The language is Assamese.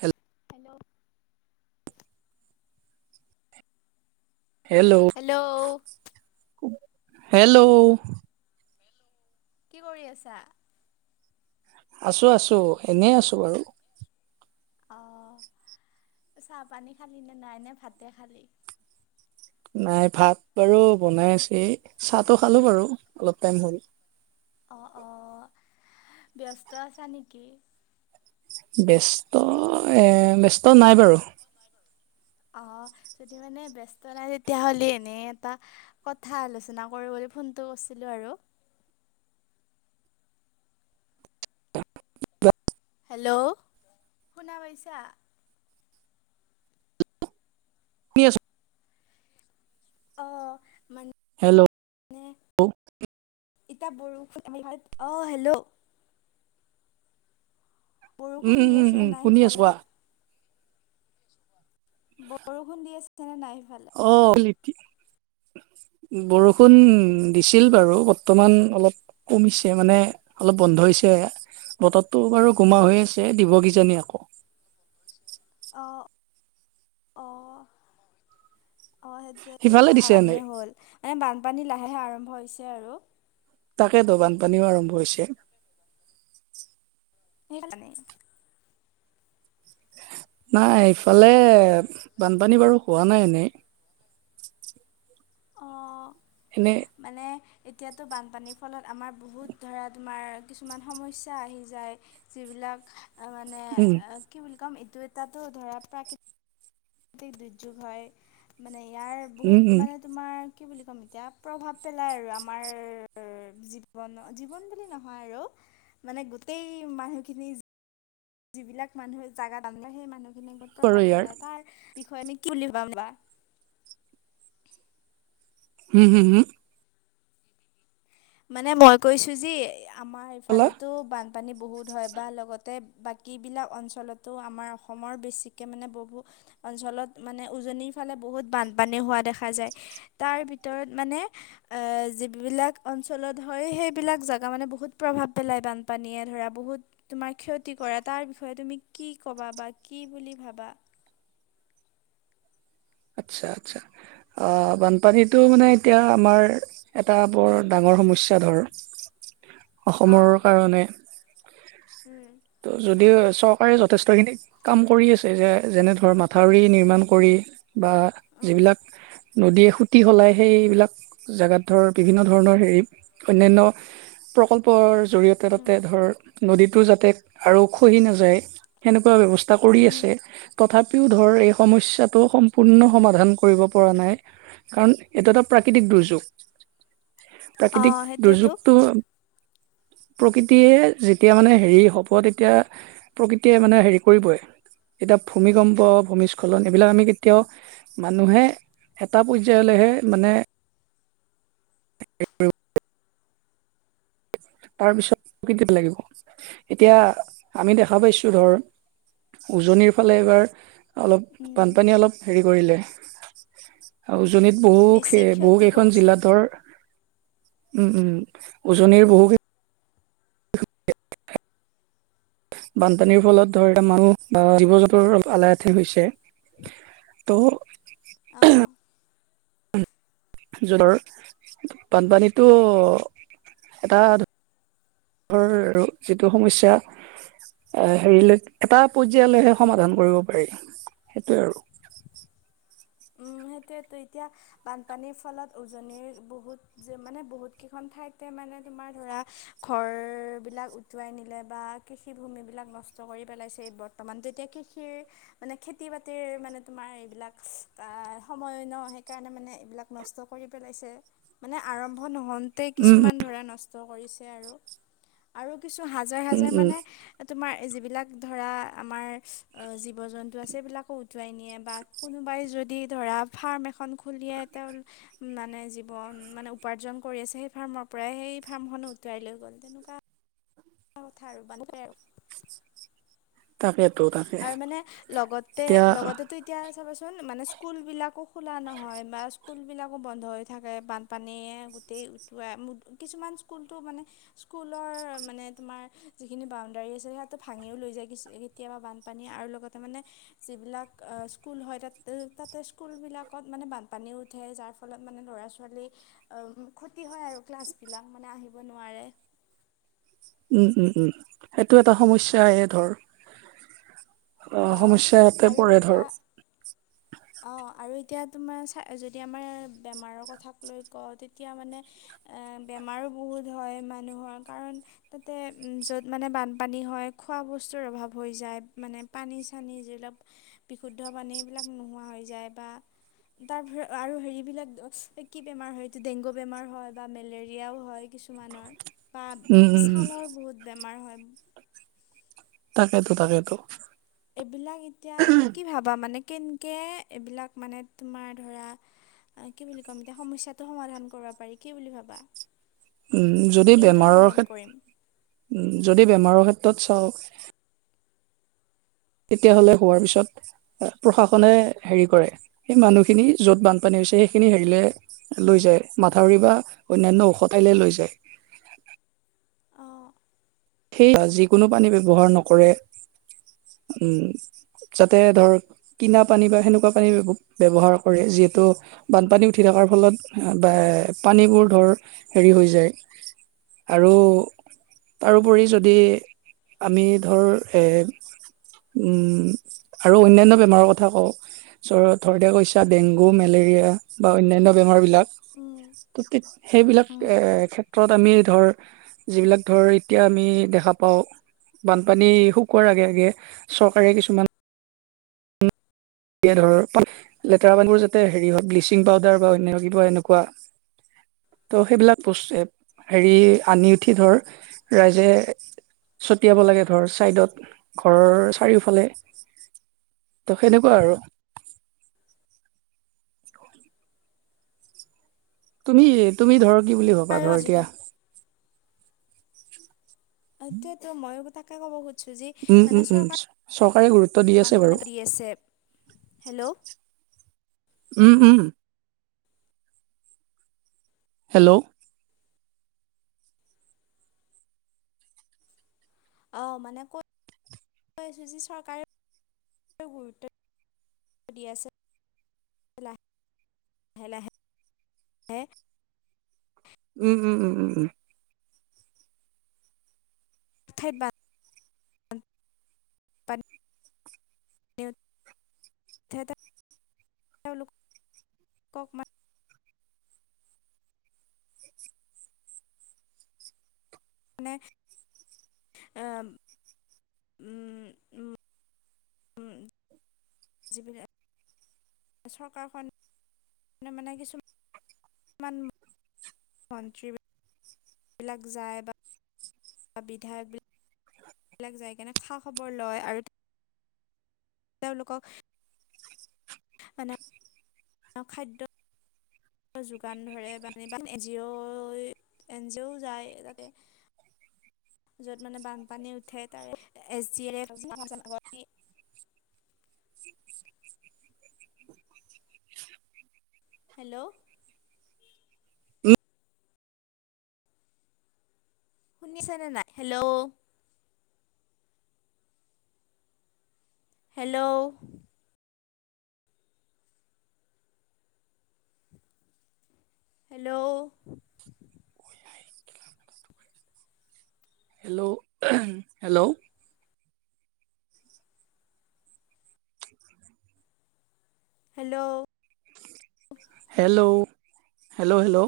Hello hello hello hello hello লে কি কৰি আছা আছোঁ আছোঁ এনেই আছোঁ বাৰু অঁ চাহপানী খালি নে নাইনেে ভাতে খালি নাই ভাত বাৰু বনাই আছে, চাহটো খালোঁ বাৰু অলপ টাইম হ'ল। অ', অ', ব্যস্ত আছা নেকি? ব্যস্ত এ, ব্যস্ত নাই বাৰু। অ', যদি মানে ব্যস্ত নাই তেতিয়াহ'লে এনেই এটা কথা আলোচনা কৰোঁ বুলি ফোনটো কৰিছিলোঁ আৰু। হেল্ল'! শুনা পাইছা? [inaudible] অ', মান হেল্ল'! ইতা বৰষুণ [unintelligible] অ', হেল্ল'! বৰষুণ উম, দি উম, আছে উম, নাই শুনি আছোঁ সিফালে কোৱা। বৰষুণ দি আছে নে নাই সেইফালে? অ', [unintelligible] বৰষুণ দিছিল বাৰু, বৰ্তমান অলপ কমিছে মানে অলপ বন্ধ হৈছে, বতৰতো বাৰু গোমা হৈ আছে, দিব কিজানি আকৌ। অ', অ'। অ', সেইটোয়েটো সিফালে দিছে [unintelligible] এনে হ'ল মানে বানপানী লাহে, লাহে আৰম্ভ হৈছে আৰু। তাকেটো বানপানীও আৰম্ভ হৈছে! [inaudible] নাই ইফালে বানপানী বাৰু হোৱা নাই এনেই। অ'। এনে মানে এতিয়াতো বানপানীৰ ফলত আমাৰ বহুত ধৰা তোমাৰ কিছুমান সমস্যা আহি যায়। যিবিলাক মানে উম অ', কি বুলি কম এইটো এটা ধৰা প্ৰাকৃ তিক দুৰ্যোগ হয়, মানে ইয়াৰ উম বহুত উম মানে তোমাৰ কি বুলি ক'ম এতিয়া প্ৰভাৱ পেলাই আৰু আমাৰ জীৱনত, জীৱন বুলি নহয় আৰু মানে গোটেই মানুহখিনি যিবিলাক মানুহে জাগাত আনা নাই সেই মানুহখিনিৰ কথা বাৰু ভাৱ ইয়াৰ পেলাই, তাৰ বিষয়ে [unintelligible] কি বুলি ভাবা? হুম, হুম, হু! মানে মই কৈছোঁ যি আমাৰ কলা ইফালেতো বান পানী বহুত হয়, বা লগতে বাকীবিলাক অঞ্চলতো আমাৰ অসমৰ বেছিকৈ মানে বহু অঞ্চলত মানে উজনিৰ ফালে বহুত বানপানী হোৱা দেখা যায়। তাৰ ভিতৰত মানে আহ, যিবিবিলাক অঞ্চলত হয়, সেইবিলাক জেগা মানে বহুত প্ৰভাৱ পেলায় বানপানীয়ে ধৰা বহুত তোমাৰ ক্ষতি কৰে, তাৰ বিষয়ে তুমি কি ক'বা বা কি বুলি ভাবা? আচ্ছা, আচ্ছা। আ, বানপানীতটো মানে এতিয়া আমাৰ এটা বৰ ডাঙৰ সমস্যা ধৰ। অসমৰ অঁ কাৰণে, উম ত' যদিও চক কাৰে যথেষ্টখিনি কাম কৰি আছে, যে যেনে ধৰ মাথাউৰি নিৰ্মাণ কৰি বা উম যিবিলাক নদীয়ে সুতি সলায়, সেইবিলাক জেগাত ধৰ বিভিন্ন ধৰণৰ হেৰি অন্যান্য প্ৰকল্পৰ জৰিয়তে উম তাতে ধৰ, নদীটো যাতে আৰু খহি নাযায় সেনেকুৱা ব্যৱস্থা কৰি উম, আছে, তথাপিও ধৰ এই সমস্যাটো সম পূৰ্ণ সমাধান কৰিব পৰা নাই, কাৰণ এইটো এটা প্ৰাকৃতিক দুৰ্যোগ। প্ৰাকৃতিক অ', সেইটোৱেতো। দুৰ্যোগটো প্ৰকৃতিয়ে যেতিয়া মানে হেৰি হ'ব তেতিয়া প্ৰকৃতিয়ে মানে হেৰি কৰিবই। এতিয়া ভূমিকম্প, ভূমিস্খলন এইবিলাক আমি ওঁ মানুহে এটা পৰ্যায়লেহে মানে [inaudible] তাৰপিছত প্ৰকৃতিত লাগিব এতিয়া আমি দেখা পাইছো ধৰ উজনিৰ ফালে এবাৰ অলপ উম, বানপানী অলপ হেৰি কৰিলে উজনিত বহু বেছি বহু ক্ষতি কেইখন কৰিছে। জিলাতৰ উম উ উজনিৰ বহু বানপানীৰ ফলত ধৰ মানুহ বা জীৱ জন্তুৰ আলাহঠে হৈছে। তো অ'। জোলৰ বানপানীতো এটা যিটো সমস্যা এ হেৰিলৈ এটা পৰ্যায়লৈহে সমাধান কৰিব পাৰি সেইটোৱে আৰু। সেইটোৱো এতিয়া বানপানীৰ ফলত উজনিৰ বহুত যে মানে বহুত কেইখন ঠাইতে মানে তোমাৰ ধৰা ঘৰ বিলাক উটুৱাই নিলে বা কৃষিভূমিবিলাক নষ্ট কৰি পেলাইছে বৰ্তমান এতিয়া কৃষিৰ মানে খেতি বাতিৰ মানে তোমাৰ এইবিলাক আহ সময়ো ন সেইকাৰণে মানে এইবিলাক নষ্ট কৰি পেলাইছে মানে আৰম্ভ নহ'ল। তাতে উম উম কিছুমান ধৰা নষ্ট কৰিছে আৰু আৰু কিছু হাজাৰ, উম হাজাৰ উম মানে তোমাৰ যিবিলাক ধৰা আমাৰ জীৱ জন্তু আছে সেই বিলাকো উটুৱাই নিয়ে বা কোনোবাই যদি ধৰা ফাৰ্ম এখন খুলিয়াই তেওঁ মানে জীৱন মানে উপাৰ্জন কৰি আছে সেই ফাৰ্মৰ পৰাই সেই ফাৰ্মখনো উটৱাই লৈ গ'ল তেনেকুৱা কথা আৰু বান পায় আৰু- [unintelligible] তাকেতো। তাকে আৰু মানে লগতে এতিয়া লগতেতো এতিয়া চাবচোন মানে স্কুলবিলাকো খোলা নহয় বা স্কুলবিলাকো বন্ধ হৈ থাকে বানপানীয়ে গোটেই উটোৱাই কিছুমান স্কুলটো মানে স্কুলৰ মানে তোমাৰ যিখিনি বাউণ্ডাৰী আছিলে সেইাতটো ভাঙিও লৈ যায় কেতিয়াবা বান্ধ পানী আৰু লগতে মানে যিবিলাক স্কুল হয় তাতে তাতে স্কুলবিলাকত মানে বানপানীও উঠে যাৰ ফলত মানে ল'ৰা ছোৱালী ক্ষতি হয় আৰু ক্লাছবিলাক মানে আহিব নোৱাৰে উম, উম, উম সেইটো এটা সমস্যাই ধৰ সমস্যা ইয়াতে পৰে ধৰ। অ', আৰু এতিয়া তোমাৰ যদি আমাৰ বেমাৰৰ কথাক লৈ কওঁ তেতিয়া মানে এ বেমাৰো বহুত হয় মানুহৰ কাৰণ তাতে য'ত মানে বানপানী হয় খোৱা বস্তুৰ অভাৱ হৈ যায় মানে পানী চানি যিবিলাক বিশুদ্ধ পানীবিলাক নোহোৱা হৈ যায় বা তাৰ আৰু হেৰিবিলাক কি বেমাৰ হয় এইটো ডেংগু বেমাৰ হয় বা মেলেৰিয়াও হয়। কিছুমানৰ বা উম উম ছালৰ বহুত বেমাৰ হয়। তাকেতো তাকেতো। এইবিলাক এতিয়া কি ভাবা মানে কেনেকৈ এইবিলাক মানে তোমাৰ ধৰা কি বুলি ক'ম এতিয়া সমস্যাটো সমাধান কৰিব পাৰি কি বুলি ভাবা? উম যদি কেনেকৈ বেমাৰৰ সমাধান কৰিম ক্ষেত যদি বেমাৰৰ ক্ষেত্ৰত চাওঁক তেতিয়াহ'লে হোৱাৰ পিছত প্ৰশাসনে হেৰি কৰে সেই মানুহখিনি য'ত বানপানী হৈছে সেইখিনি হেৰিলে লৈ যায় মাথাউৰি বা অন্যান্য ও ঠাইলে লৈ যায়। অঁ সেই যিকোনো পানী ব্যৱহাৰ নকৰে উম, যাতে ধৰ কিনা পানী বা সেনেকুৱা পানী ব্যৱহাৰ কৰে যিহেতু বানপানী উঠি থকাৰ ফলত বা পানীবোৰ ধৰ হেৰি হৈ যায়। আৰু তাৰোপৰি যদি আমি ধৰ উম আৰু অন্যান্য বেমাৰৰ কথা কওঁ। চ থৰতে কৈছা ডেংগু মেলেৰিয়া বা অন্যান্য বেমাৰ বিলাক উম তিক সেইবিলাক উম এ ক্ষেত্ৰত আমি ধৰ যিবিলাক ধৰ এতিয়া আমি দেখা পাওঁ বানপানী শুকোৱাৰ আগে আগে চৰকাৰে কিছুমান এ ধৰ লেতেৰা পানীবোৰ যাতে হেৰি হওঁক ব্লিচিং পাউদাৰ বা অন্য কিবা এনেকুৱা ত' সেইবিলাক বস্তু হেৰি আনি উঠি ধৰ ৰাইজে ছটিয়াব লাগে ধৰ চাইডত ঘৰৰ চাৰিওফালে। ত সেনেকুৱা কুৱা আৰু। তুমি তুমি ধৰ কি বুলি ভবা? আৰু ধৰ এতিয়া আজিকালি এটিয়াতো মইয়ো তাকে ক'ব খোজো চুজি উম, উম, মানে উম, গুৰুত্ব দি চৰকাৰে আছে মানে বাৰু। কৰিদি আছে। হেল্ল'? উম, উম। হেল্ল'? অ' মানে কৈ কৈ আছো যে চৰকাৰে গুৰুত্ব দিয় [unintelligible] উম, উম, উম, উম, উম। ইথ [unintelligible] স [unintelligible] তেওঁক [unintelligible] মানে [unintelligible] জিপ [unintelligible] চৰকাৰখনে মানে কিছুমান কি মন্ত্ৰী বিলাক যায় বা বা বিধায়ক বিলাক বিলাক যাই কেনে খা খবৰ লয়। আৰু তেওঁলোকক মানে খাদ্য যোগান ধৰে বা জি এন জি অ'ও যায় তাতে। যত মানে বানপানী উঠে তাৰে এছ ডিৰে হেল্ল'? শুনিছনে নাই hello? Hello? Hello? Hello? Hello? Hello? Hello? Hello? Hello?